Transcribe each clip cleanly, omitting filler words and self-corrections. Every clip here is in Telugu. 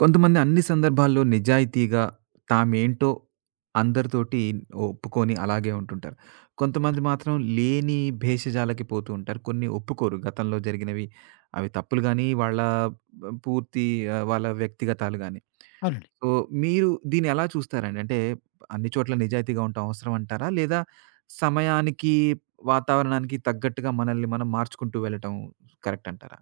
కొంతమంది అన్ని సందర్భాల్లో నిజాయితీగా తామేంటో అందరితోటి ఒప్పుకొని అలాగే ఉంటుంటారు. కొంతమంది మాత్రం లేని భేషజాలకి పోతూ ఉంటారు. కొన్ని ఒప్పుకోరు గతంలో జరిగినవి. అవి తప్పులు గాని, వాళ్ళ పూర్తి వాళ్ళ వ్యక్తిగతాలు గాని. అవునండి. సో, మీరు దీన్ని ఎలా చూస్తారండి? అంటే అన్ని చోట్ల నిజాయితీగా ఉండటం అవసరం అంటారా? లేదా సమయానికి, వాతావరణానికి తగ్గట్టుగా మనల్ని మనం మార్చుకుంటూ వెళ్ళటం కరెక్ట్ అంటారా?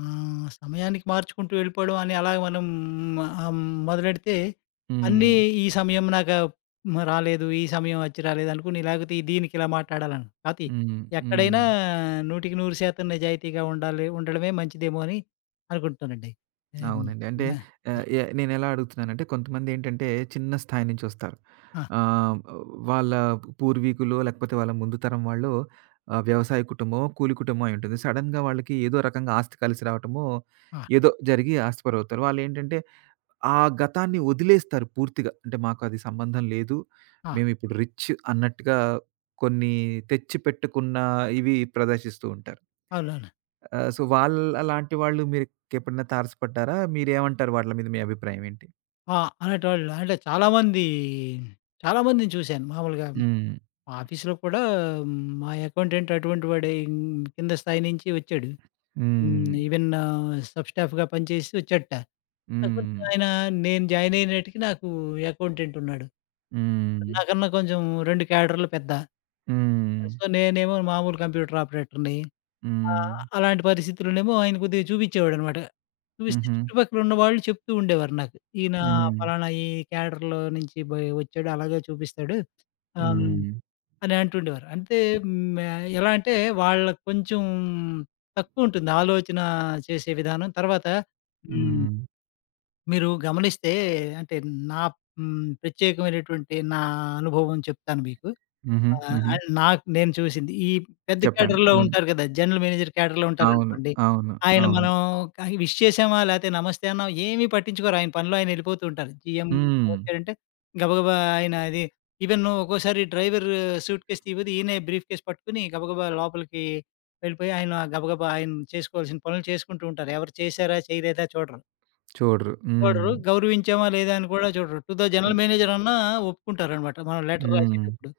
సమయానికి మార్చుకుంటూ వెళ్ళిపోవడం అని అలాగ మనం ఆహ్, మొదలెడితే అన్నీ హ్మ్. ఈ సమయం నాకు రాలేదు, ఈ సమయం అచ్చి రాలేదు అనుకుని లేకపోతే ఈ దీనికి ఇలా మాట్లాడాలను. కాపోతే హ్మ్. ఎక్కడైనా హ్మ్. 100% నిజాయితీగా ఉండాలి ఉండడమే మంచిదేమో అని అనుకుంటానండి. హ్మ్. అవునండి. అంటే నా ఆహ్, ఎ నేనెలా అడుగుతున్నానంటే కొంతమందేంటంటే చిన్న స్థాయి నుంచి వస్తారు. ఆ! ఆహ్, వాళ్ళ పూర్వీకులో లేకపోతే వాళ్ళ ముందు తరం వాళ్ళు వ్యవసాయ కుటుంబమో, కూలి కుటుంబమో అయుంటుంది. సడెన్‌గా వాళ్ళకి ఏదో రకంగా ఆస్తి కలిసి రావటమో, ఆ! ఏదో జరిగి ఆస్తిపరులవుతారు. వాళ్ళేంటంటే ఆ గతాన్ని వదిలేస్తారు పూర్తిగా. అంటే మాకది సంబంధం లేదు. ఆ! మేమిప్పుడు రిచ్ అన్నట్టుగా కొన్ని తెచ్చిపెట్టుకున్న ఇవి ప్రదర్శిస్తూ ఉంటారు. అవునవును. సో, వాళ్ళలాంటి వాళ్ళు మీరెప్పుడన్నా తారసపడ్డారా? మీరేమంటారు వాళ్ళ మీద మీ అభిప్రాయం ఏంటి? ఆ! అలాంటోళ్ళు అంటే చాలామంది, చాలామందిని చూశాను. మామూలుగా హ్మ్. ఆఫీస్‌లో కూడా మ్, మా అకౌంటెంట్ అటువంటి వాడే కింద స్థాయి నుంచి వచ్చాడు. హ్మ్. హ్మ్. ఈవెన్ సబ్ స్టాఫ్‌గా పనిచేసి వచ్చాడట. కాకపోతే హ్మ్. ఆయన నేను జాయిన్ అయినేటికి నాకు అకౌంటెంట్ ఉన్నాడు. హ్మ్. నాకన్నా కొంచెం 2 క్యాడర్‌లు పెద్ద. హ్మ్. సో, నేనేమో మామూలు కంప్యూటర్ ఆపరేటర్‌ని. హ్మ్. అలాంటి పరిస్థితుల్లోనేమో ఆయన కొద్దిగా చూపించేవాడనమాట. చూపిస్తే హుహు. చుట్టుపక్కల ఉన్నవాళ్ళు చెప్తూ ఉండేవారు నాకు. ఈయన హ్మ్. ఫలానా ఈ క్యాడర్‌లో నుంచి బయ్ వచ్చాడు అలాగే చూపిస్తాడు. ఆహ్ హ్మ్. అని అంటుండేవారు. అంటే హ్మ్, ఎలా అంటే వాళ్ళకి కొంచెం తక్కువుంటుంది ఆలోచన చేసే విధానం. తర్వాత హ్మ్, హ్మ్. మీరు గమనిస్తే అంటే నా హ్మ్, ప్రత్యేకమైనటువంటి నా అనుభవం చెప్తాను మీకు. హుహు. ఆ! హుహు. నాకు నేను చూసింది. ఈ పెద్ద చెప్పండి. క్యాడర్‌లో హ్మ్. ఉంటారు కదా! జనరల్ మేనేజర్ క్యాడర్‌లో అవును. ఉంటారనుకోండి. అవును. ఆయన అవును. మనం క విష్ చేసామా లేతే నమస్తే అన్నామా ఏమి పట్టించుకోరు. ఆయన పనిలో ఆయన ఎళ్ళిపోతూ ఉంటారు. జీఎం హ్మ్. వచ్చారంటే గబగబా ఆయన అది ఈవెన్ ఒక్కోసారి డ్రైవర్ సూట్‌కేస్ తీయపోతే ఈయనే బ్రీఫ్‌కేస్ పట్టుకొని గబగబా లోపలికి వెళ్ళిపోయి ఆయన గబగబా ఆయన చేసుకోవాల్సిన పనులు చేసుకుంటూ ఉంటారు. ఎవరు చేశారా చేయలేదా చూడరు. చూడరు. హ్మ్. చూడరు. గౌరవించామా లేదా అని కూడా చూడరు. To the hmm. General manager అన్నా ఒప్పుకుంటారనమాట. మనం లెటర్ హ్మ్. రాసేటప్పుడు.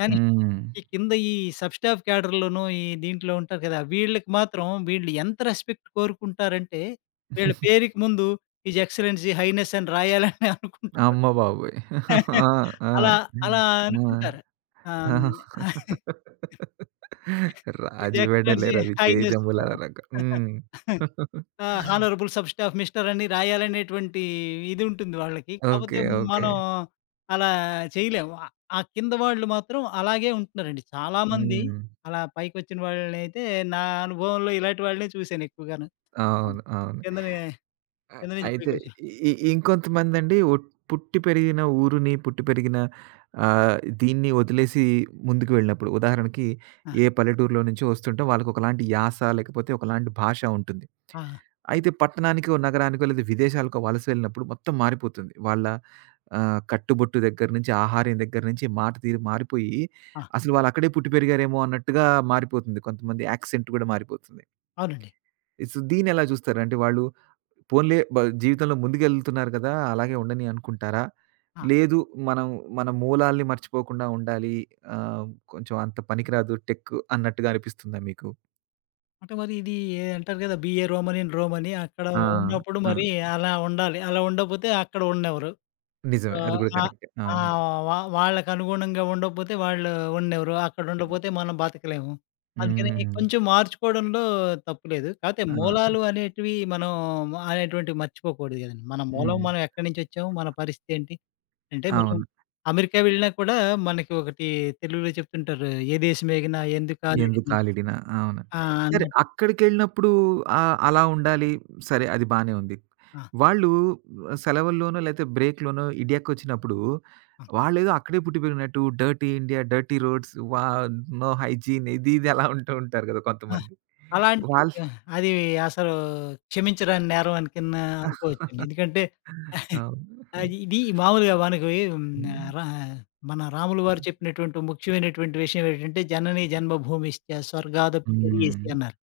కానీ హ్మ్. ఈ కింద ఈ సబ్ స్టాఫ్ క్యాడర్‌లోనూ, ఈ దీంట్లో ఉంటారు కదా! వీళ్ళకి మాత్రం వీళ్ళు ఎంత రెస్పెక్ట్ కోరుకుంటారంటే, వీళ్ళ పేరుకి ముందు హిజ్ ఎక్సలెన్సీ, హైనెస్ అని రాయాలని అనుకుంటారు. అమ్మ బాబోయ్! ఆ! ఆ! అలా అలా ఆ! అనుకుంటారు. ఆహ్, ఆ! హ్మ్. హిజ్ రాజు వెడలే ఎక్సలెన్సీ, హైనెస్ రవితేజములనక. హ్మ్. ఆ! హానరబుల్ సబ్ స్టాఫ్ మిస్టర్ అని రాయాలనేటువంటి ఇది ఉంటుంది వాళ్ళకి. ఓకే. కాపోతే ఓకే. మనం అలా చేయలేము. ఆ కింద వాళ్ళు మాత్రం అలాగే ఉంటున్నారండి. చాలామంది హ్మ్. అలా పైకొచ్చిన వాళ్ళనైతే నా అనుభవంలో ఇలాంటి వాళ్ళనే చూసాను ఎక్కువగాను. అవును. అవును. అవును. కిందనే అ కింద నుంచి అయితే పైకొచ్చిన ఇంకొంతమందండి పుట్టి పెరిగిన ఊరుని, పుట్టి పెరిగిన దీన్ని వదిలేసి ముందుకు వెళ్ళినప్పుడు ఉదాహరణకి ఆ! ఏ పల్లెటూరులో నుంచో వస్తుంటే వాళ్ళకొకలాంటి యాస, లేకపోతే ఒకలాంటి భాష ఉంటుంది. ఆ! అయితే పట్టణానికో, నగరానికో లేదా విదేశాలకో వలస వెళ్ళినప్పుడు మొత్తం మారిపోతుంది. వాళ్ళ కట్టుబొట్టు దగ్గర నుంచి, ఆహార్యం దగ్గర నుంచి, మాట తీరు మారిపోయి, ఆ! అసలు వాళ్ళక్కడే పుట్టి పెరిగారేమో అన్నట్టుగా మారిపోతుంది. కొంతమంది యాక్సెంట్ కూడా మారిపోతుంది. అవునండి. సో, దీన్నెలా చూస్తారు? అంటే వాళ్ళు పోన్లే జీవితంలో ముందుకెళ్తున్నారు కదా! అలాగే ఉండని అనుకుంటారా? ఆ! లేదు మనం మన మూలాల్ని మర్చిపోకుండా ఉండాలి. ఆహ్, కొంచెం అంత పనికిరాదు టెక్ అన్నట్టుగా అనిపిస్తుందా మీకు? అంటే మరి ఇది అంటారు కదా! బీఏ రోమన్ ఇన్ రోమ్ అని అక్కడ ఆ! ఉన్నప్పుడు ఆ! మరి అలా ఉండాలి. అలా ఉండకపోతే అక్కడ ఉండనివ్వరు. సో, నిజమే. అది కూడా ఆహ్, కరెక్టే. ఆ! అవును. వాళ్ళకనుగుణంగా ఉండకపోతే వాళ్ళు ఉండెవరు. అక్కడ ఉండకపోతే మనం బతకలేము. అందుకని హ్మ్. కొంచెం మార్చుకోవడంలో తప్పు లేదు. కాపోతే ఆ! మూలాలు అనేటివి మనం అనేటువంటివి మర్చిపోకూడదు కదండీ. మన మూలం మనం హ్మ్. ఎక్కడి నుంచొచ్చాము, మన పరిస్థితి ఏంటి. అంటే మనం అవును. అమెరికా వెళ్ళినా కూడా మనకి ఒకటి తెలుగులో చెప్తుంటారు. "ఏ దేశమేగినా ఎందుకు ఎందుకాలేని" కాలిడినా? అవును. ఆ! సరే అన్నట్టు. అక్కడికెళ్ళినప్పుడు అలా ఉండాలి. సరే అది బానే ఉంది. ఆ! వాళ్ళు సెలవుల్లోనో లేతే బ్రేక్‌లోనో ఇండియాకొచ్చినప్పుడు ఆ! వాళ్ళేదో అక్కడే పుట్టి పెరిగినట్టు dirty India, dirty roads, wow! No hygiene ఇది ఇది అలా ఉంటూ ఉంటారు కదా ఆ! కొంతమంది. అలాంటివి వాళ్ళు అది అసలు క్షమించరాని నేరం అని కింద అనుకోవచ్చండి. ఎందుకంటే అవును. అది ఇది మామూలుగా మనకు హ్మ్. హ్మ్. రా మన రాములు వారు చెప్పినటువంటి ముఖ్యమైనటువంటి విషయం ఏంటంటే, జనని జన్మభూమిశ్చ స్వర్గాదపి హ్మ్. గరీయసి అన్నారు.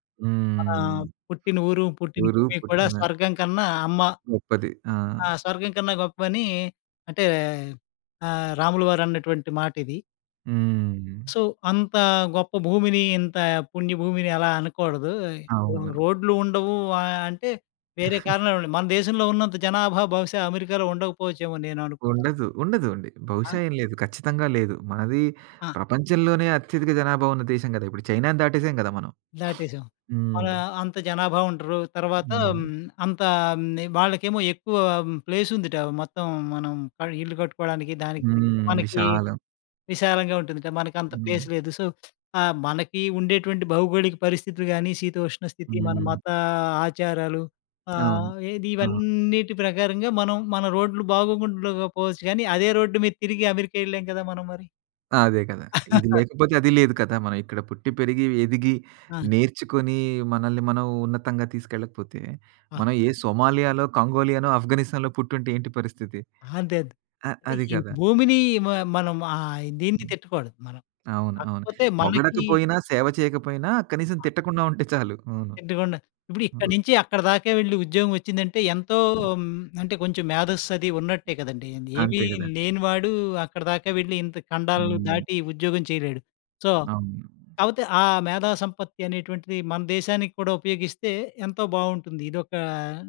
మన హ్మ్. పుట్టిన ఊరు, పుట్టిన ఊరు భూమి కూడా పుట్టిన స్వర్గం కన్నా అమ్మ గొప్పది. ఆ! ఆ! స్వర్గం కన్నా గొప్పని అంటే రాములు వారు అన్నటువంటి మాటిది. హ్మ్. సో, అంత గొప్ప భూమిని, ఇంత పుణ్యభూమిని అలా అనకూడదు. అవును. రోడ్లు ఉండవు అంటే వేరే కారణాలుండి. మన దేశంలో ఉన్నంత జనాభా బహుశా అమెరికాలో ఉండకపోవచ్చేమో నేను అనుకోవడం. ఉండదు. ఉండదు అండి. ఆ! బహుశా ఏం లేదు. ఖచ్చితంగా లేదు. మనది ఆ! ప్రపంచంలోనే అత్యధిక జనాభా ఉన్న దేశం గదా! ఇప్పుడు చైనాని దాటేసాం గదా మనం. దాటేసాం. హ్మ్. మన అంత జనాభా ఉండరు. తర్వాత హ్మ్. హ్మ్, అంత హ్మ్, వాళ్ళకేమో ఎక్కువ ప్లేస్ ఉందిట. మొత్తం మనం క ఇల్లు కట్టుకోవడానికి దానికి, దీనికి. హ్మ్. మనకి విశాలం. విశాలంగా ఉంటుందిట. మనకంత హ్మ్. ప్లేస్ లేదు. సో, మనకి ఉండేటువంటి భౌగోళిక పరిస్థితులు గాని, శీతోష్ణ స్థితి, మన హ్మ్. మత ఆచారాలు అవును. ఏది ఆ! ఇవన్నిటి ప్రకారంగా మనం మన రోడ్లు బాగోగుండకపోవచ్చు గానీ, అదే రోడ్డు మీద తిరిగి అమెరికా ఎళ్ళాం కదా! మనం మరి. అదే కదా! ఇది లేకపోతే అది లేదు కదా! మనం ఇక్కడ పుట్టి, పెరిగి, ఎదిగి, నేర్చుకొని, మనల్ని మనం ఉన్నతంగా తీసుకెళ్ళకపోతే, ఆ! మనం ఏ సోమాలియాలో, కంగోలియానో, ఆఫ్ఘనిస్తాన్‌లో పుట్టుంటే ఏంటి పరిస్థితి? అంతే అంతే. అంటే అది ఈ కదా! భూమిని మ మనం దీన్ని తిట్టకూడదు మనం. అవును. అవును. కాకపోతే మనకి పొగడకపోయినా, సేవ చేయకపోయినా కనీసం తిట్టకుండా ఉంటే చాలు. అవును. తిట్టకుండా ఇప్పుడు ఇక్కడి అవును. నుంచి అక్కడ దాకా వెళ్లి ఉద్యోగం వచ్చిందంటే ఎంతో హ్మ్, అంటే కొంచెం మేధస్సు అది ఉన్నట్టే కదండీ! ఏమీ అంతే గదండీ. లేనివాడు అక్కడ దాకా వెళ్లి ఇంత ఖండాలు హ్మ్. దాటి ఉద్యోగం చేయలేడు. సో, అవును. కాపోతే ఆ మేధా సంపత్తి అనేటువంటిది మన దేశానికి కూడా ఉపయోగిస్తే ఎంతో బావుంటుంది. ఇదొక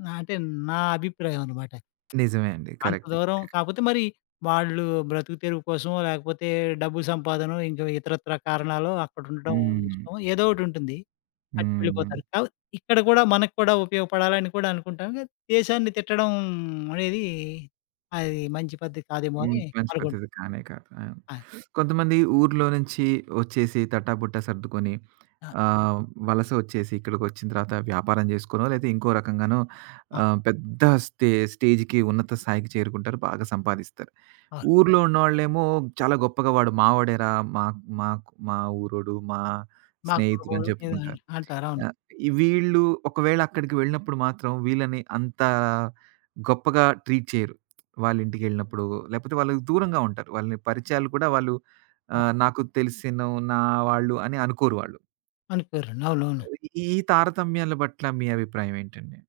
నా అంటే నా అభిప్రాయం అనమాట. నిజమే అండి. అంత కరెక్టే. దూరం కాకపోతే మరి వాళ్ళు బ్రతుకు తెరువు కోసమో, లేకపోతే డబ్బు సంపాదనో, ఇంకా ఇతరత్రా కారణాలో అక్కడ ఉండడం హ్మ్. ఇష్టమో ఏదో ఒకటి ఉంటుంది. అటు హ్మ్. వెళ్ళిపోతారు. కాపోతే ఇక్కడ కూడా మనకు కూడా ఉపయోగపడాలని కూడా అనుకుంటాం. కానీ దేశాన్ని తిట్టడం అనేది అది మంచి పద్ధతి కాదేమో హ్మ్. అని మంచి అనుకుంటాం. పద్ధతి కానే కాదు. అవును. ఆ! కొంతమంది ఊర్లో నుంచి ఒచ్చేసి తట్టాబుట్టా సర్దుకొని ఆ! ఆహ్, వలస ఒచ్చేసి ఇక్కడికొచ్చిన తర్వాత వ్యాపారం జేసుకోనో, లేతే ఇంకో రకంగానో ఆ! పెద్ద స్టేజ్‌కి ఉన్నత స్థాయికి చేరుకుంటారు. బాగా సంపాదిస్తారు. అవును. ఊర్లో ఉన్నవాళ్ళేమో చాలా గొప్పగా వాడు మావోడేరా! మా మాకు మా ఊరోడు, మా మా స్నేహితుడని కులగోడు ఏదో అని చెప్పుకుంటారు. అంటారు. అవును. ఆహ్, ఈ వీళ్ళు ఒకవేళ అక్కడికి వెళ్ళినప్పుడు మాత్రం వీళ్ళని అంత గొప్పగా ట్రీట్ చేయరు. వాళ్ళింటికెళ్ళినప్పుడు లేపోతే వాళ్ళు దూరంగా ఉంటారు. వాళ్ళని పరిచయాలు కూడా వాళ్ళు ఆ! నాకు తెలిసిన నా వాళ్ళు అని అనుకోరు వాళ్ళు. అనుకోరండి. అవునవును. ఈ ఈ తారతమ్యాల పట్ల మీ అభిప్రాయం ఏంటండి?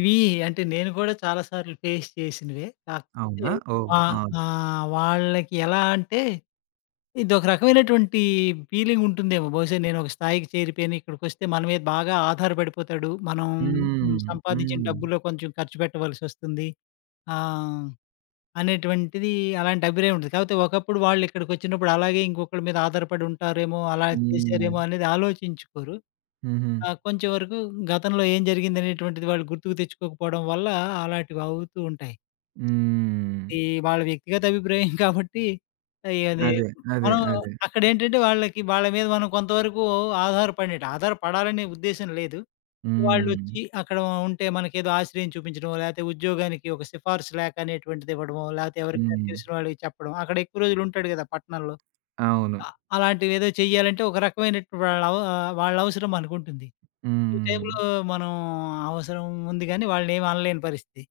ఇవి అంటే నేను కూడా చాలా సార్లు ఫేస్ చేసినవే. కాకపోతే అవునా? ఓహ్! వా ఆ! వాళ్ళకి ఎలా అంటే ఇదొక రకమైనటువంటి ఫీలింగ్ ఉంటుందేమో. బహుశా నేను ఒక స్థాయికి చేరిపోయాను. ఇక్కడికొస్తే మన మీద బాగా ఆధారపడిపోతాడు. మనం హ్మ్, హ్మ్. సంపాదించిన హ్మ్. డబ్బులో కొంచెం ఖర్చు పెట్టవలసొస్తుంది. ఆహ్, అనేటువంటిది అలాంటి అభిప్రాయం ఉంటుంది. కాకపోతే ఒకప్పుడు వాళ్ళు ఇక్కడికొచ్చినప్పుడు అలాగే ఇంకొకళ్ళ మీద ఆధారపడి ఉంటారేమో, అలా హ్మ్. చేశారేమో అనేది ఆలోచించుకోరు. హుహు. కొంచెం వరకు గతంలో ఏం జరిగిందనేటువంటిది వాళ్ళు గుర్తుకు తెచ్చుకోకపోవడం వల్ల అలాంటివి అవుతూ ఉంటాయి. హ్మ్. అది వాళ్ళ వ్యక్తిగత అభిప్రాయం కాబట్టి అది అదే. అదే. మనం అదే. అక్కడేంటంటే వాళ్ళకి వాళ్ళ మీద మనం కొంతవరకు ఆధారపడినట్టు. ఆధారపడాలనే ఉద్దేశ్యం లేదు. హ్మ్. వాళ్ళొచ్చి అక్కడ ఉంటే మనకేదో ఆశ్రయం చూపించడమో, లేతే ఉద్యోగానికి ఒక సిఫార్సు లేఖ అనేటువంటిది ఇవ్వడమో, లేతే ఎవరికైనా హ్మ్. తెలిసిన వాళ్ళకి చెప్పడం. అక్కడ ఎక్కువ రోజులుంటాడు కదా! పట్టణంలో. అవును. అ అలాంటివేదో చెయ్యాలంటే ఒక రకమైనటు వాళ్ళ అవసరం మనకుంటుంది. ఈ హ్మ్. టైంలో మనం అవసరం ఉంది గానీ వాళ్ళనేమి అనలేని పరిస్థితి.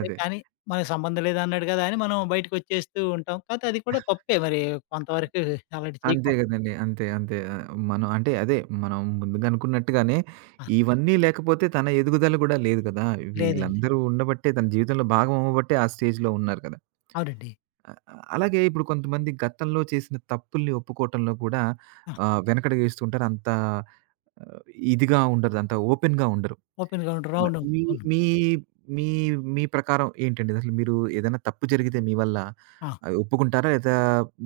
అదే కానీ, మనకు సంబంధం లేదన్నాడు కదా! అని మనం బయటికొచ్చేస్తూ ఉంటాం. కాపోతే అది కూడా తప్పే మరి కొంతవరకు అలాంటివి అంతే చేయకూడదు. గదండీ. అంతే. అంతే. మనం అంటే అదే మనం ముందుగా అనుకున్నట్టుగానే ఆ! ఇవన్నీ లేకపోతే తన ఎదుగుదల గూడా లేదు గదా! లేదండి. వీళ్ళందరూ ఉండబట్టే తన జీవితంలో భాగం అవ్వబట్టే ఆ స్టేజ్‌లో ఉన్నారు కదా! అవునండి. ఆహ్, అలాగే ఇప్పుడు కొంతమంది గతంలో చేసిన తప్పుల్ని ఒప్పుకోవటంలో కూడా ఆ! వెనకడుగేస్తూ ఉంటారు. అంత ఆహ్, ఇదిగా ఉండరు. అంత ఓపెన్‌గా ఉండరు. ఓపెన్‌గా ఉంటారు. మ అవును. మీ అవును. మీ మీ మీ ప్రకారం ఏంటండి? అసలు మీరు ఏదైనా తప్పు జరిగితే మీ వల్ల ఆ! ఒప్పుకుంటారా? లేదా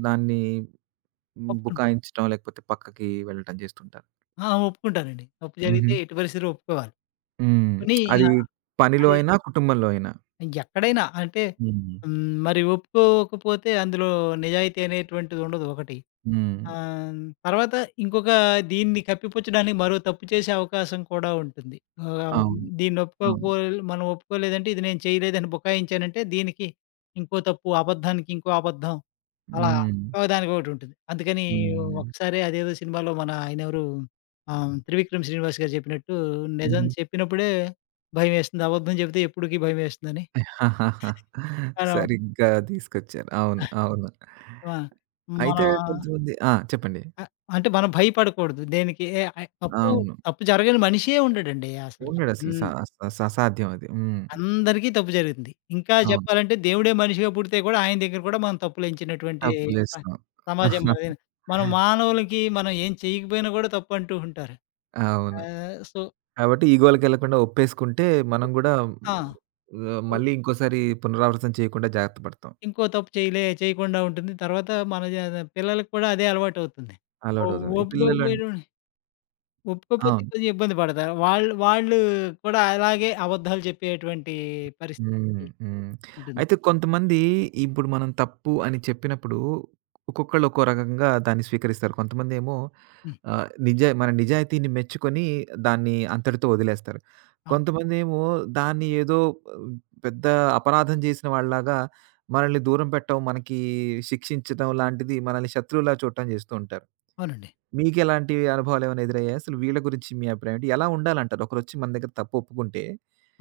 దాన్ని ఒప్పుకుం బుకాయించటం లేకపోతే పక్కకి వెళ్ళటం చేస్తుంటారా? ఆ! ఒప్పుకుంటానండి. తప్పు హుహు. జరిగితే ఎట్టి పరిస్థితిలో ఒప్పుకోవాలి. హ్మ్. పోనీ అది ఆహ్, పనిలో అది అయినా, కుటుంబంలో అయినా. ఎక్కడైనా అంటే హ్మ్. హ్మ్, మరి ఒప్పుకోకపోతే అందులో నిజాయితీ అనేటువంటిది ఉండదు ఒకటి. హ్మ్. ఆహ్, తర్వాత ఇంకొక దీన్ని కప్పిపుచ్చడానికి మరో తప్పు చేసే అవకాశం కూడా ఉంటుంది. ఆహ్, అవును. దీన్ని అవును. ఒప్పుకోకపో మనం ఒప్పుకోలేదంటే ఇది నేను చేయలేదని బుకాయించానంటే దీనికి ఇంకో తప్పు, అబద్ధానికి ఇంకో అబద్ధం అలా హ్మ్. ఒకదానికొకటుంటుంది. అందుకని హ్మ్. ఒకసారి అదేదో సినిమాలో మన ఆయనెవరు 'త్రివిక్రమ్ శ్రీనివాస్' గారు చెప్పినట్టు నిజం హుహు. చెప్పినప్పుడే భయమేస్తుంది. అబద్ధం చెబితే ఎప్పటికి భయమేస్తుందని. మనం సరిగ్గా తీసుకొచ్చారు. అవును. అవును. ఆ! అయితే మనం కొంతమంది ఆ! చెప్పండి. అ అంటే మనం భయపడకూడదు దేనికి. ఏ తప్పు అవును. తప్పు జరగని మనిషే ఉండడండి అసల. ఉండడసలు స హ్మ్. స స అసాధ్యం అది. హ్మ్. అందరికీ తప్పు జరుగుతుంది. ఇంకా అవును. చెప్పాలంటే దేవుడే మనిషిగా పుడితే కూడా ఆయన దగ్గర కూడా మనం తప్పులెంచినటువంటి స తప్పులేస్తాం. సమాజం మనది. మనం మానవులకి మనం ఏం చేయకపోయినా కూడా తప్పు అంటూ ఉంటారు. అవును. సో కాబట్టి ఈగోలకెళ్ళకుండా ఒప్పేసుకుంటే మనం ఓకే. గూడా ఆ! మళ్ళీ ఇంకోసారి పునరావృతం చేయకుండా జాగ్రత్త పడతాం. ఇంకో తప్పు చేయలే చేయకుండా ఉంటుంది. తర్వాత మన జ పిల్లలకి కూడా అదే అలవాటవుతుంది. ఓ అలవాటవుతుంది. ఓపిక పిల్లలం పోయినోడు ఒప్పుకోకపోతే అవును. కొంచెం ఇబ్బంది పడతారు. వాళ్ళు వాళ్ళు కూడా అలాగే అబద్ధాలు చెప్పేటువంటి హ్మ్. పరిస్థితి హ్మ్. ఉంటుంది. అయితే కొంతమంది ఇప్పుడు మనం తప్పు అని చెప్పినప్పుడు ఒక్కొక్కళ్ళు ఒక్కో రకంగా దాన్ని స్వీకరిస్తారు. కొంతమందేమో హ్మ్. ఆహ్, నిజా మన నిజాయితీని మెచ్చుకొని దాన్ని అంతటితో వదిలేస్తారు. అవును. కొంతమందేమో దాన్ని ఏదో ఆహ్, పెద్ద అపరాధం చేసిన వాళ్ళలాగా మనల్ని దూరం పెట్టడం, మనకి శిక్షించడం లాంటిది మనల్ని శత్రువులా చూడటం చేస్తూ ఉంటారు. అవునండి. మీకెలాంటి అనుభవాలేమైనా ఎదురయ్యాయా? అసలు వీళ్ళ గురించి మీ అభిప్రాయం ఏంటి? ఎలా ఉండాలంటారు? ఒకరొచ్చి మన దగ్గర తప్పు ఒప్పుకుంటే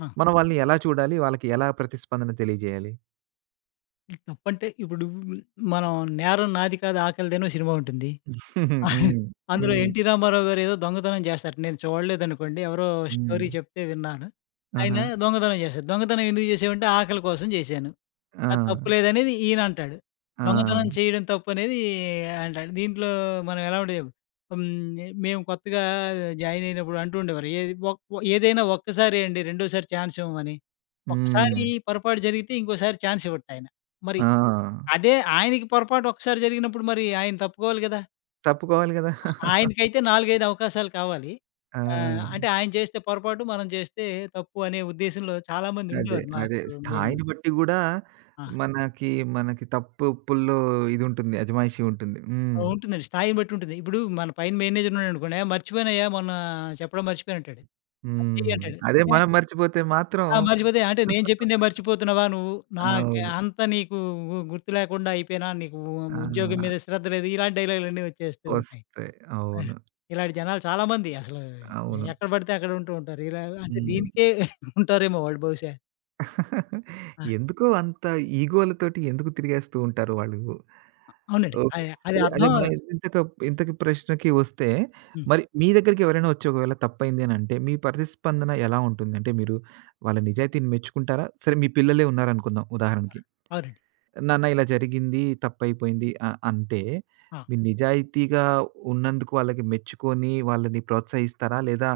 ఆ! మనం వాళ్ళని ఎలా చూడాలి? వాళ్ళకి ఎలా ప్రతిస్పందన తెలియజేయాలి? ఇది తప్పంటే ఇప్పుడు మనం 'నేరం నాది కాదు ఆకలిదేనో' సినిమా ఉంటుంది. హ్మ్. ఆ, హ్మ్. అందులో హ్మ్. 'ఎన్టీ రామారావు' గారు ఏదో దొంగతనం చేస్తారు. నేను చూడలేదనుకోండి. ఎవరో హ్మ్. స్టోరీ చెప్తే విన్నాను. ఆయన ఆహా! దొంగతనం చేశారు. దొంగతనం ఎందుకు చేసావంటే ఆకలి కోసం చేశాను. ఆ! ఆ! తప్పు లేదనేది ఈయనంటాడు. ఆ! దొంగతనం చేయడం తప్పనేది అంటాడు. దీంట్లో మనం ఎలా ఉండేది హ్మ్. మేము కొత్తగా జాయిన్ అయినప్పుడు అంటూ ఉండేవారు. ఏది ఏదైనా ఒక్కసారే అండి. రెండోసారి ఛాన్స్ ఇవ్వమని. హ్మ్. ఒక్కసారి పొరపాటు జరిగితే ఇంకోసారి ఛాన్స్ ఇవ్వడటాయన. మరి ఆ! అదే ఆయనకి పొరపాటు ఒక్కసారి జరిగినప్పుడు మరి ఆయన తప్పుకోవాలి కదా! తప్పుకోవాలి గదా! ఆ ఆయనకైతే 4, 5 అవకాశాలు కావాలి. ఆ! అంటే ఆయన చేస్తే పొరపాటు, మనం చేస్తే తప్పు అనే ఉద్దేశంలో చాలామంది అదే. ఉండేవారు. అదే. మాకు మేము స్థాయిని బట్టి గూడా ఆ! మనకి, మనకి తప్పు ఒప్పుల్లో ఇదుంటుంది. అజమాయిషీ ఉంటుంది. హ్మ్. ఆ! ఉంటుందండి. స్థాయిని బట్టి ఉంటుంది. ఇప్పుడు మన పైన మేనేజర్ ఉన్నాడనుకోండి, "ఏహ్! మర్చిపోయానయ్యా మొన్న చెప్పడం మర్చిపోయాను" అంటాడు. "అది హ్మ్. చెయ్యి" అంటాడు. అదే నే మనం మర్చిపోతే మాత్రం ఆ! మర్చిపోతే అంటే నేను చెప్పిందే మర్చిపోతున్నావా నువ్వు? నాకు అవును. అంత నీకు గుర్తు లేకుండా అయిపోయినా, నీకు ఆ! ఉద్యోగం మీద శ్రద్ధ లేదు. ఇలాంటి డైలాగులన్నీ వచ్చేస్తూ ఉంటాయి. వస్తాయి. ఆ! అవును. ఇలాంటి జనాలు చాలామంది అసలు అవును. ఎక్కడ పడితే అక్కడ ఉంటూ ఉంటారు. ఇలా అంటే హ్మ్. దీనికే ఉంటారేమో వాళ్ళు బహుశా. ఆ! ఎందుకో అంత ఈగోలతోటి ఎందుకు తిరిగేస్తూ ఉంటారు వాళ్ళు. అవునండి. ఓకే. అది అది అదే అదే అర్థం మన ఇంతక ఇంతకి ప్రశ్నకి వస్తే, హ్మ్. మరి మీ దగ్గరికి ఎవరైనా వచ్చి ఒకవేళ తప్పయింది అని అంటే, మీ ప్రతిస్పందన ఎలా ఉంటుంది? అంటే మీరు వాళ్ళ నిజాయితీని మెచ్చుకుంటారా? సరే మీ పిల్లలే ఉన్నారనుకుందాం ఉదాహరణకి. అవునండి. నాన్న ఇలా జరిగింది, తప్పయిపోయింది అంటే, ఆ! మీరు నిజాయితీగా ఉన్నందుకు వాళ్ళకి మెచ్చుకొని వాళ్ళని ప్రోత్సహిస్తారా? లేదా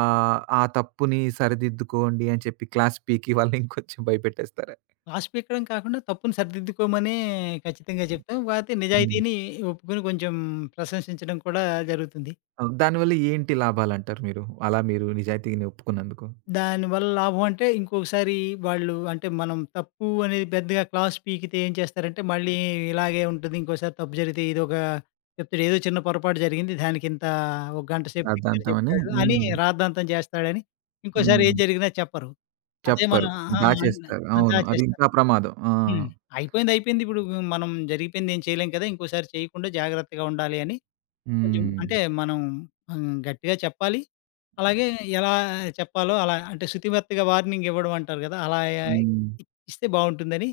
ఆ తప్పుని సరిదిద్దుకోండి అని చెప్పి క్లాస్ పీకి వాళ్ళని ఇంకొంచెం భయపెట్టేస్తారా? రాసిపెట్టడం కాకుండా తప్పుని సరిదిద్దుకోమనే ఖచ్చితంగా చెప్తాం. కాపోతే హ్మ్. నిజాయితీని ఒప్పుకొని కొంచెం ప్రశంసించడం కూడా జరుగుతుంది. దానివల్ల ఏంటి లాభాలంటారు మీరు? అలా మీరు నిజాయితీని ఒప్పుకున్నందుకు? దానివల్ల లాభం అంటే ఇంకొకసారి వాళ్ళు అంటే మనం తప్పు అనేది పెద్దగా క్లాస్ పీకితే ఏం చేస్తారంటే మళ్ళీ ఇలాగే ఉంటుంది. ఇంకోసారి తప్పు జరిగితే ఇదొక చెప్తాడు. ఏదో చిన్న పొరపాటు జరిగింది. దానికింత ఒక గంట సేపు లెక్చర్ రాద్ధాంతం అని చెప్పాడు అని హ్మ్. రాద్ధాంతం చేస్తాడని ఇంకోసారి హ్మ్. ఏం జరిగినా చెప్పరు. అదే చెప్పరు. మనం ఆ! దాచేస్తారు. అవును. అది దాచేస్తారు. ఇంకా ప్రమాదం. ఆ! హ్మ్. అయిపోయింది అయిపోయింది. ఇప్పుడు మనం జరిగిపోయింది ఏం చేయలేం కదా! ఇంకోసారి చేయకుండా జాగ్రత్తగా ఉండాలి అని కొంచెం హ్మ్. అంటే మనం హ్మ్. గట్టిగా చెప్పాలి. అలాగే ఎలా చెప్పాలో అలా అంటే శుతిమెత్తగా వార్నింగ్ ఇవ్వడం అంటారు కదా! అలా హ్మ్. ఇ ఇస్తే బావుంటుందని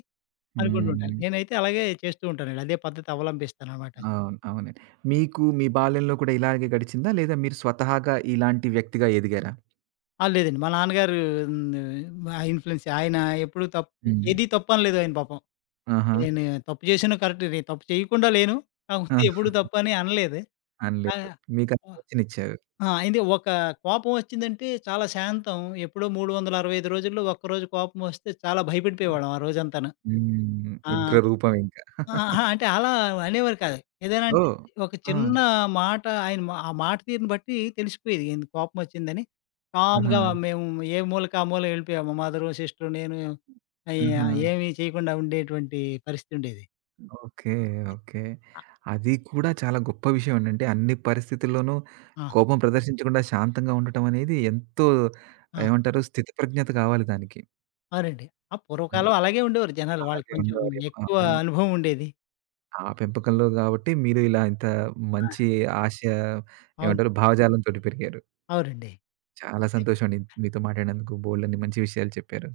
అనుకుంటూ ఉంటాను. హ్మ్. నేనైతే అలాగే చేస్తూ ఉంటానండి. అదే పద్ధతి అవలంబిస్తాననమాట. అవును. అవునండి. మీకు మీ బాల్యంలో కూడా ఇలాగే గడిచిందా? లేదా మీరు స్వతహాగా ఇలాంటి వ్యక్తిగా ఎదిగారా? ఆ! లేదండి మా నాన్నగారు హ్మ్. ఆ ఇన్‌ఫ్లుయెన్స్ ఆయన ఎప్పుడు తప్పు హ్మ్. ఏది తప్పనలేదు ఆయన పాపం. ఆహా! నేను తప్పు చేసినా కరెక్టే. నేను తప్పు చేయకుండా లేను. ఆ! కాకపోతే ఎప్పుడు తప్పు అని అనలేదు. అనలేదు. మీకు ఆ ఆ! స్వేచ్ఛనిచ్చారు. ఆ! అయితే ఒక కోపం వచ్చిందంటే చాలా శాంతం. ఎప్పుడో 365 రోజుల్లో ఒక్కరోజు కోపం వస్తే చాలా భయపడిపోయేవాళ్ళం ఆ రోజంతాను. హ్మ్. ఆ! ఉగ్ర రూపం ఇంకా. ఆ! అహా! అంటే అలా అనేవారు కాదు. ఏదైనా అంటే ఓహ్! ఒక ఆ! చిన్న మాట ఆయన మా ఆ మాట తీరుని బట్టి తెలిసిపోయేది. ఈయన కోపం వచ్చిందని. ఆహా! కామ్‌గా మేము ఏ మూలకు ఆ మూలకి వెళ్ళిపోయాము. మదరు, సిస్టరు, నేను ఆహా! ఏమి చేయకుండా ఉండేటువంటి పరిస్థితి ఉండేది. ఓకే. ఓకే. అ అది కూడా చాలా గొప్ప విషయం అండి. అంటే అన్ని పరిస్థితుల్లోనూ ఆ! కోపం ప్రదర్శించకుండా శాంతంగా ఉండటం అనేది ఎంతో ఆ! ఏమంటారు స్థితి ప్రజ్ఞత కావాలి దానికి. అవునండి. ఆ హ్మ్. పూర్వకాలం అలాగే ఉండేవారు జనాలు. వాళ్ళకి అలాగే కొంచెం ఉండేవారేమో. ఎక్కువ అవును. అనుభవం ఉండేది. ఆ పెంపకంలో కాబట్టి మీరు ఇలా ఇంత ఆ! మంచి ఆశ అవును. ఏమంటారు భావజాలంతోటి పెరిగారు. అవునండి. చాలా సంతోషం అండి మీతో మాట్లాడినందుకు బోలెడన్ని మంచి విషయాలు చెప్పారు.